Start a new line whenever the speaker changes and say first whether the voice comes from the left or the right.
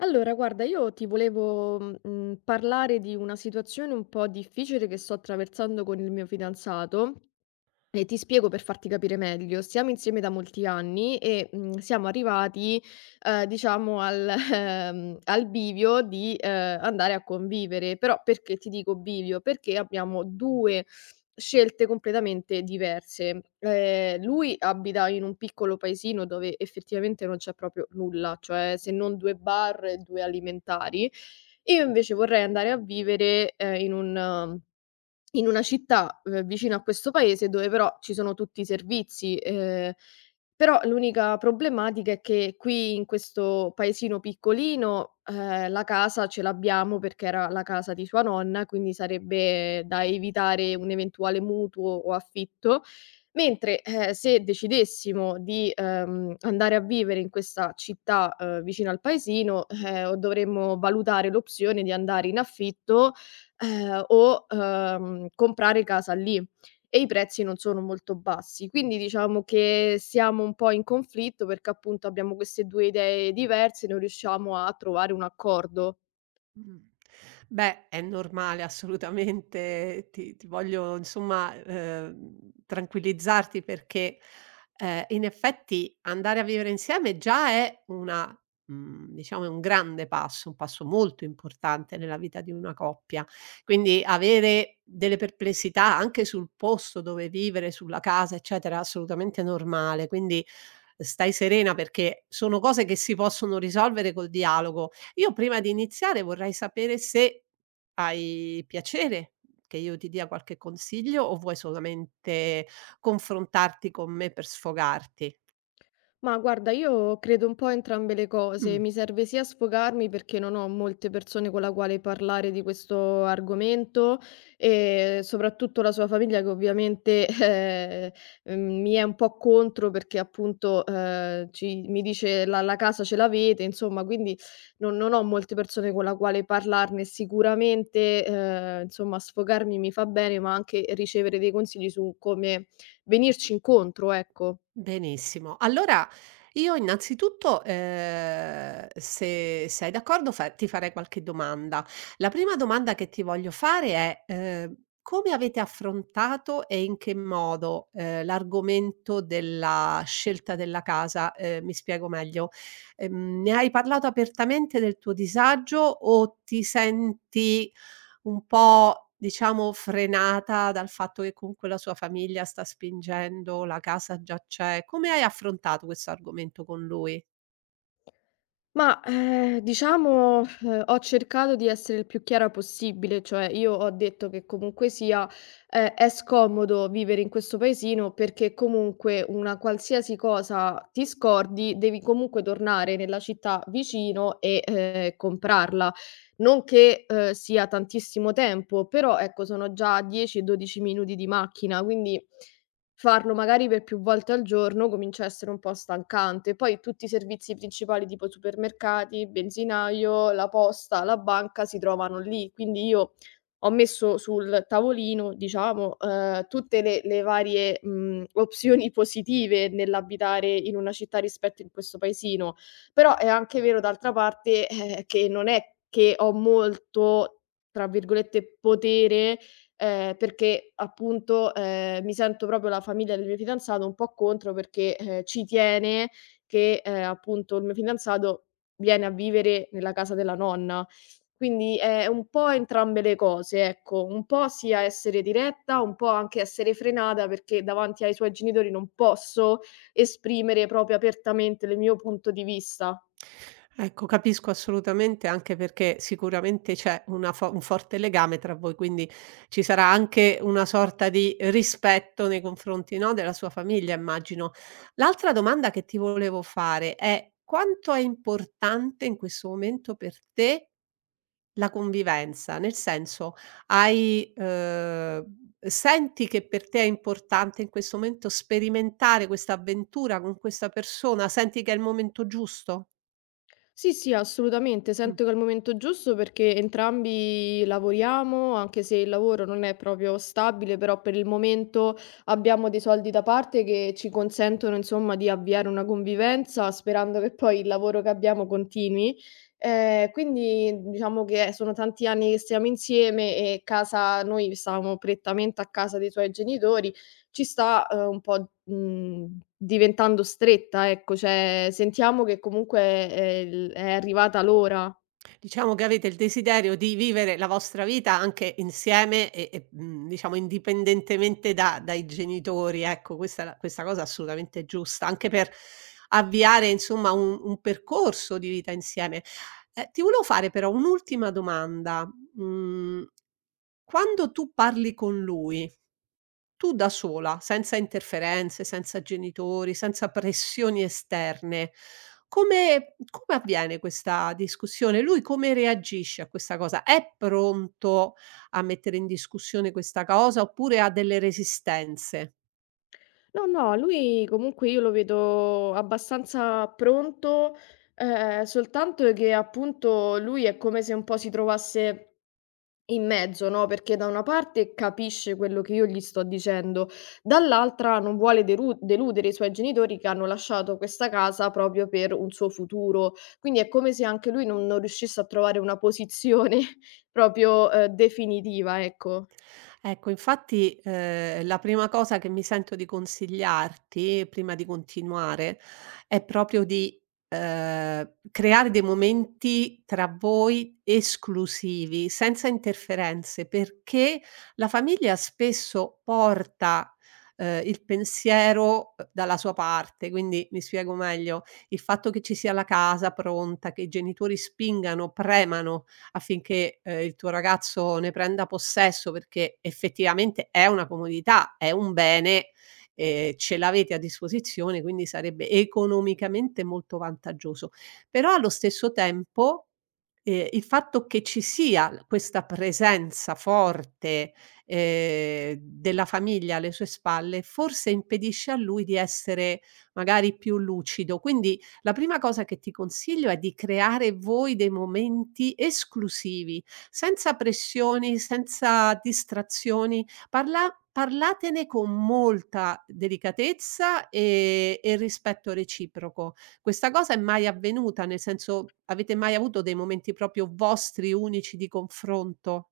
left: Allora, guarda, io ti volevo, parlare di una situazione un po' difficile che sto attraversando con il mio fidanzato, e ti spiego per farti capire meglio. Stiamo insieme da molti anni e, siamo arrivati, diciamo al al bivio di, andare a convivere. Però perché ti dico bivio? Perché abbiamo 2 scelte completamente diverse. Lui abita in un piccolo paesino dove effettivamente non c'è proprio nulla, cioè se non 2 bar e 2 alimentari. Io invece vorrei andare a vivere, in un eh, in una città, vicino a questo paese dove però ci sono tutti i servizi, però l'unica problematica è che qui in questo paesino piccolino, la casa ce l'abbiamo perché era la casa di sua nonna, quindi sarebbe da evitare un eventuale mutuo o affitto, mentre, se decidessimo di, andare a vivere in questa città, vicino al paesino, o dovremmo valutare l'opzione di andare in affitto, o, comprare casa lì e i prezzi non sono molto bassi. Quindi diciamo che siamo un po' in conflitto perché appunto abbiamo queste 2 idee diverse, non riusciamo a trovare un accordo.
right: Mh. Beh, è normale assolutamente. Ti voglio insomma, tranquillizzarti perché, in effetti andare a vivere insieme già è una diciamo è un grande passo, un passo molto importante nella vita di una coppia. Quindi avere delle perplessità anche sul posto dove vivere, sulla casa, eccetera, è assolutamente normale. Quindi stai serena perché sono cose che si possono risolvere col dialogo. Io prima di iniziare vorrei sapere se hai piacere che io ti dia qualche consiglio o vuoi solamente confrontarti con me per sfogarti?
left: Ma guarda, io credo un po' a entrambe le cose.
right: Mh.
left: Mi serve sia sfogarmi perché non ho molte persone con la quale parlare di questo argomento e soprattutto la sua famiglia che ovviamente mi è un po' contro perché appunto mi dice la casa ce l'avete, insomma, quindi non ho molte persone con la quale parlarne. Sicuramente, insomma, sfogarmi mi fa bene, ma anche ricevere dei consigli su come venirci incontro, ecco.
right: Benissimo. Allora io innanzitutto, se sei d'accordo fa ti farei qualche domanda. La prima domanda che ti voglio fare è: come avete affrontato e in che modo, l'argomento della scelta della casa? Mi spiego meglio: ne hai parlato apertamente del tuo disagio o ti senti un po', diciamo, frenata dal fatto che comunque la sua famiglia sta spingendo, la casa già c'è. Come hai affrontato questo argomento con lui?
left: Ma, diciamo, ho cercato di essere il più chiara possibile, cioè io ho detto che comunque sia, è scomodo vivere in questo paesino perché comunque una qualsiasi cosa ti scordi, devi comunque tornare nella città vicino e, comprarla. Non che, sia tantissimo tempo, però ecco sono già 10, 12 minuti di macchina, quindi farlo magari per più volte al giorno comincia a essere un po' stancante. Poi tutti i servizi principali tipo supermercati, benzinaio, la posta, la banca si trovano lì. Quindi io ho messo sul tavolino, diciamo, tutte le varie, opzioni positive nell'abitare in una città rispetto in questo paesino. Però è anche vero d'altra parte, che non è che ho molto, tra virgolette, "potere" perché appunto, mi sento proprio la famiglia del mio fidanzato un po' contro perché, ci tiene che, appunto il mio fidanzato viene a vivere nella casa della nonna. Quindi è un po' entrambe le cose, ecco, un po' sia essere diretta, un po' anche essere frenata perché davanti ai suoi genitori non posso esprimere proprio apertamente il mio punto di vista.
right: Ecco, capisco assolutamente, anche perché sicuramente c'è una fo un forte legame tra voi, quindi ci sarà anche una sorta di rispetto nei confronti, no, della sua famiglia, immagino. L'altra domanda che ti volevo fare è: quanto è importante in questo momento per te la convivenza, nel senso hai senti che per te è importante in questo momento sperimentare questa avventura con questa persona? Senti che è il momento giusto?
left: Sì, sì, assolutamente.
right: Mh.
left: Sento che è il momento giusto perché entrambi lavoriamo, anche se il lavoro non è proprio stabile, però per il momento abbiamo dei soldi da parte che ci consentono, insomma, di avviare una convivenza sperando che poi il lavoro che abbiamo continui. Quindi diciamo che sono tanti anni che stiamo insieme e casa, noi stavamo prettamente a casa dei suoi genitori ci sta, un po', diventando stretta, ecco, cioè sentiamo che comunque è arrivata l'ora.
right: Diciamo che avete il desiderio di vivere la vostra vita anche insieme e, mhmm, diciamo indipendentemente da dai genitori, ecco, questa cosa è assolutamente giusta, anche per avviare insomma un percorso di vita insieme. Ti volevo fare però un'ultima domanda, mhmm. Quando tu parli con lui, tu da sola, senza interferenze, senza genitori, senza pressioni esterne, come avviene questa discussione? Lui come reagisce a questa cosa? È pronto a mettere in discussione questa cosa oppure ha delle resistenze?
left: No, no, lui comunque io lo vedo abbastanza pronto, soltanto che appunto lui è come se un po' si trovasse in mezzo, no, perché da una parte capisce quello che io gli sto dicendo, dall'altra non vuole deru deludere i suoi genitori che hanno lasciato questa casa proprio per un suo futuro. Quindi è come se anche lui non riuscisse a trovare una posizione proprio, definitiva, ecco.
right: Ecco, infatti, la prima cosa che mi sento di consigliarti, prima di continuare, è proprio di, creare dei momenti tra voi esclusivi, senza interferenze, perché la famiglia spesso porta, il pensiero, dalla sua parte. Quindi, mi spiego meglio: il fatto che ci sia la casa pronta, che i genitori spingano, premano affinché, il tuo ragazzo ne prenda possesso, perché effettivamente è una comodità, è un bene, ce l'avete a disposizione, quindi sarebbe economicamente molto vantaggioso. Però allo stesso tempo, il fatto che ci sia l questa presenza forte, della famiglia alle sue spalle, forse impedisce a lui di essere magari più lucido. Quindi la prima cosa che ti consiglio è di creare voi dei momenti esclusivi, senza pressioni, senza distrazioni. Parlatene con molta delicatezza e rispetto reciproco. Questa cosa è mai avvenuta? Nel senso, avete mai avuto dei momenti proprio vostri unici di confronto?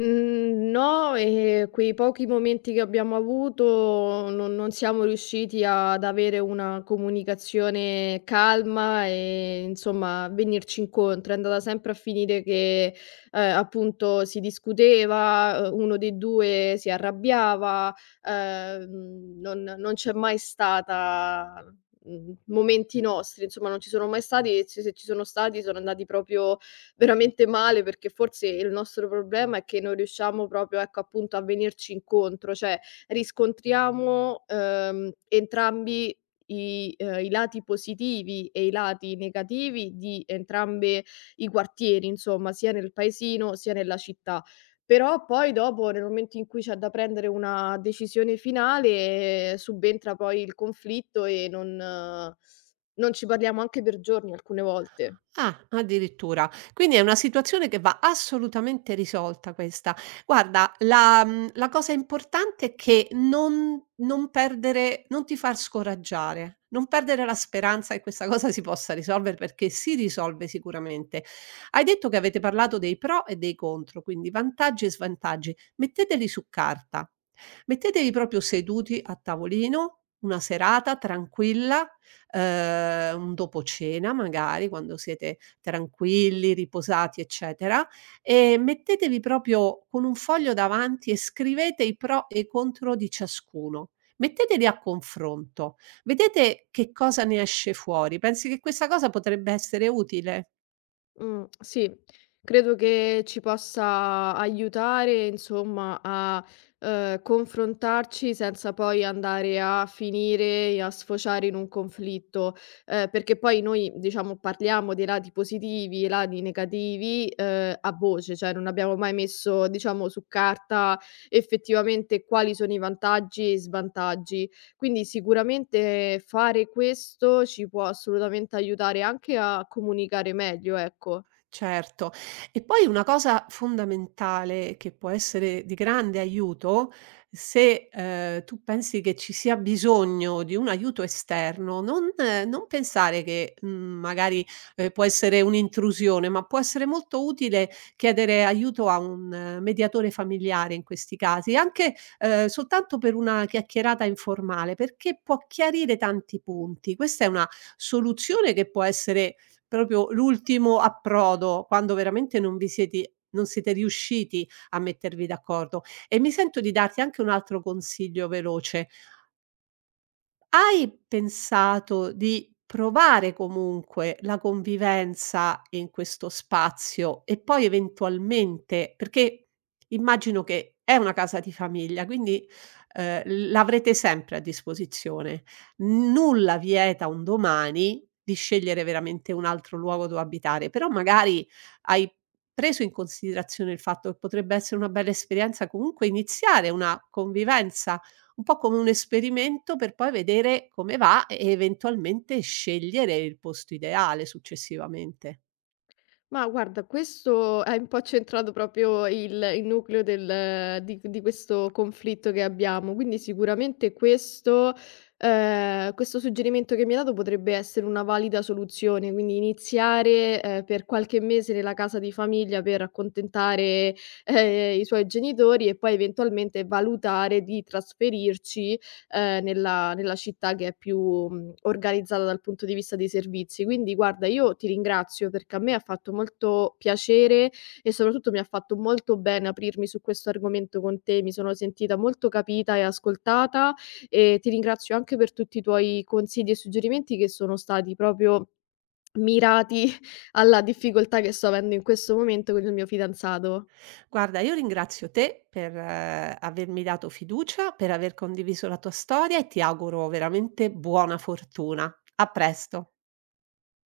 left: Mhmm, no, e quei pochi momenti che abbiamo avuto non siamo riusciti ad avere una comunicazione calma e insomma venirci incontro. È andata sempre a finire che, appunto si discuteva, uno dei 2 si arrabbiava, non c'è mai stata, momenti nostri, insomma non ci sono mai stati e ci se ci sono stati sono andati proprio veramente male, perché forse il nostro problema è che non riusciamo proprio, ecco, appunto a venirci incontro, cioè riscontriamo, entrambi i lati positivi e i lati negativi di entrambe i quartieri, insomma, sia nel paesino sia nella città. Però poi dopo, nel momento in cui c'è da prendere una decisione finale, subentra poi il conflitto e non ci parliamo anche per giorni alcune volte.
right: Ah, addirittura. Quindi è una situazione che va assolutamente risolta questa. Guarda, la mhmm, la cosa importante è che non ti far scoraggiare, non perdere la speranza che questa cosa si possa risolvere, perché si risolve sicuramente. Hai detto che avete parlato dei pro e dei contro, quindi vantaggi e svantaggi. Metteteli su carta. Mettetevi proprio seduti a tavolino, una serata tranquilla, un dopo cena magari, quando siete tranquilli, riposati, eccetera, e mettetevi proprio con un foglio davanti e scrivete i pro e i contro di ciascuno. Metteteli a confronto, vedete che cosa ne esce fuori. Pensi che questa cosa potrebbe essere utile?
left: Sì, credo che ci possa aiutare, insomma, a, confrontarci senza poi andare a finire e a sfociare in un conflitto, perché poi noi, diciamo, parliamo dei lati positivi e lati negativi, a voce, cioè non abbiamo mai messo, diciamo, su carta effettivamente quali sono i vantaggi e i svantaggi. Quindi sicuramente fare questo ci può assolutamente aiutare anche a comunicare meglio, ecco.
right: Certo. E poi una cosa fondamentale che può essere di grande aiuto, se, tu pensi che ci sia bisogno di un aiuto esterno, non pensare che, mhmm, magari, può essere un'intrusione, ma può essere molto utile chiedere aiuto a un mediatore familiare in questi casi, anche, soltanto per una chiacchierata informale, perché può chiarire tanti punti. Questa è una soluzione che può essere proprio l'ultimo approdo, quando veramente non siete riusciti a mettervi d'accordo. E mi sento di darti anche un altro consiglio veloce, hai pensato di provare comunque la convivenza in questo spazio e poi eventualmente perché immagino che è una casa di famiglia, quindi, ehm, l'avrete sempre a disposizione. Nulla vieta un domani di scegliere veramente un altro luogo dove abitare, però magari hai preso in considerazione il fatto che potrebbe essere una bella esperienza comunque iniziare una convivenza un po' come un esperimento per poi vedere come va e eventualmente scegliere il posto ideale successivamente.
left: Ma guarda, questo hai un po' centrato proprio il nucleo del di questo conflitto che abbiamo, quindi sicuramente questo questo suggerimento che mi hai dato potrebbe essere una valida soluzione, quindi iniziare, per qualche mese nella casa di famiglia per accontentare, i suoi genitori e poi eventualmente valutare di trasferirci nella città che è più, organizzata dal punto di vista dei servizi. Quindi guarda, io ti ringrazio perché a me ha fatto molto piacere e soprattutto mi ha fatto molto bene aprirmi su questo argomento con te, mi sono sentita molto capita e ascoltata e ti ringrazio anche per tutti i tuoi consigli e suggerimenti che sono stati proprio mirati alla difficoltà che sto avendo in questo momento con il mio fidanzato.
right: Guarda, io ringrazio te per avermi dato fiducia, per aver condiviso la tua storia e ti auguro veramente buona fortuna. A presto.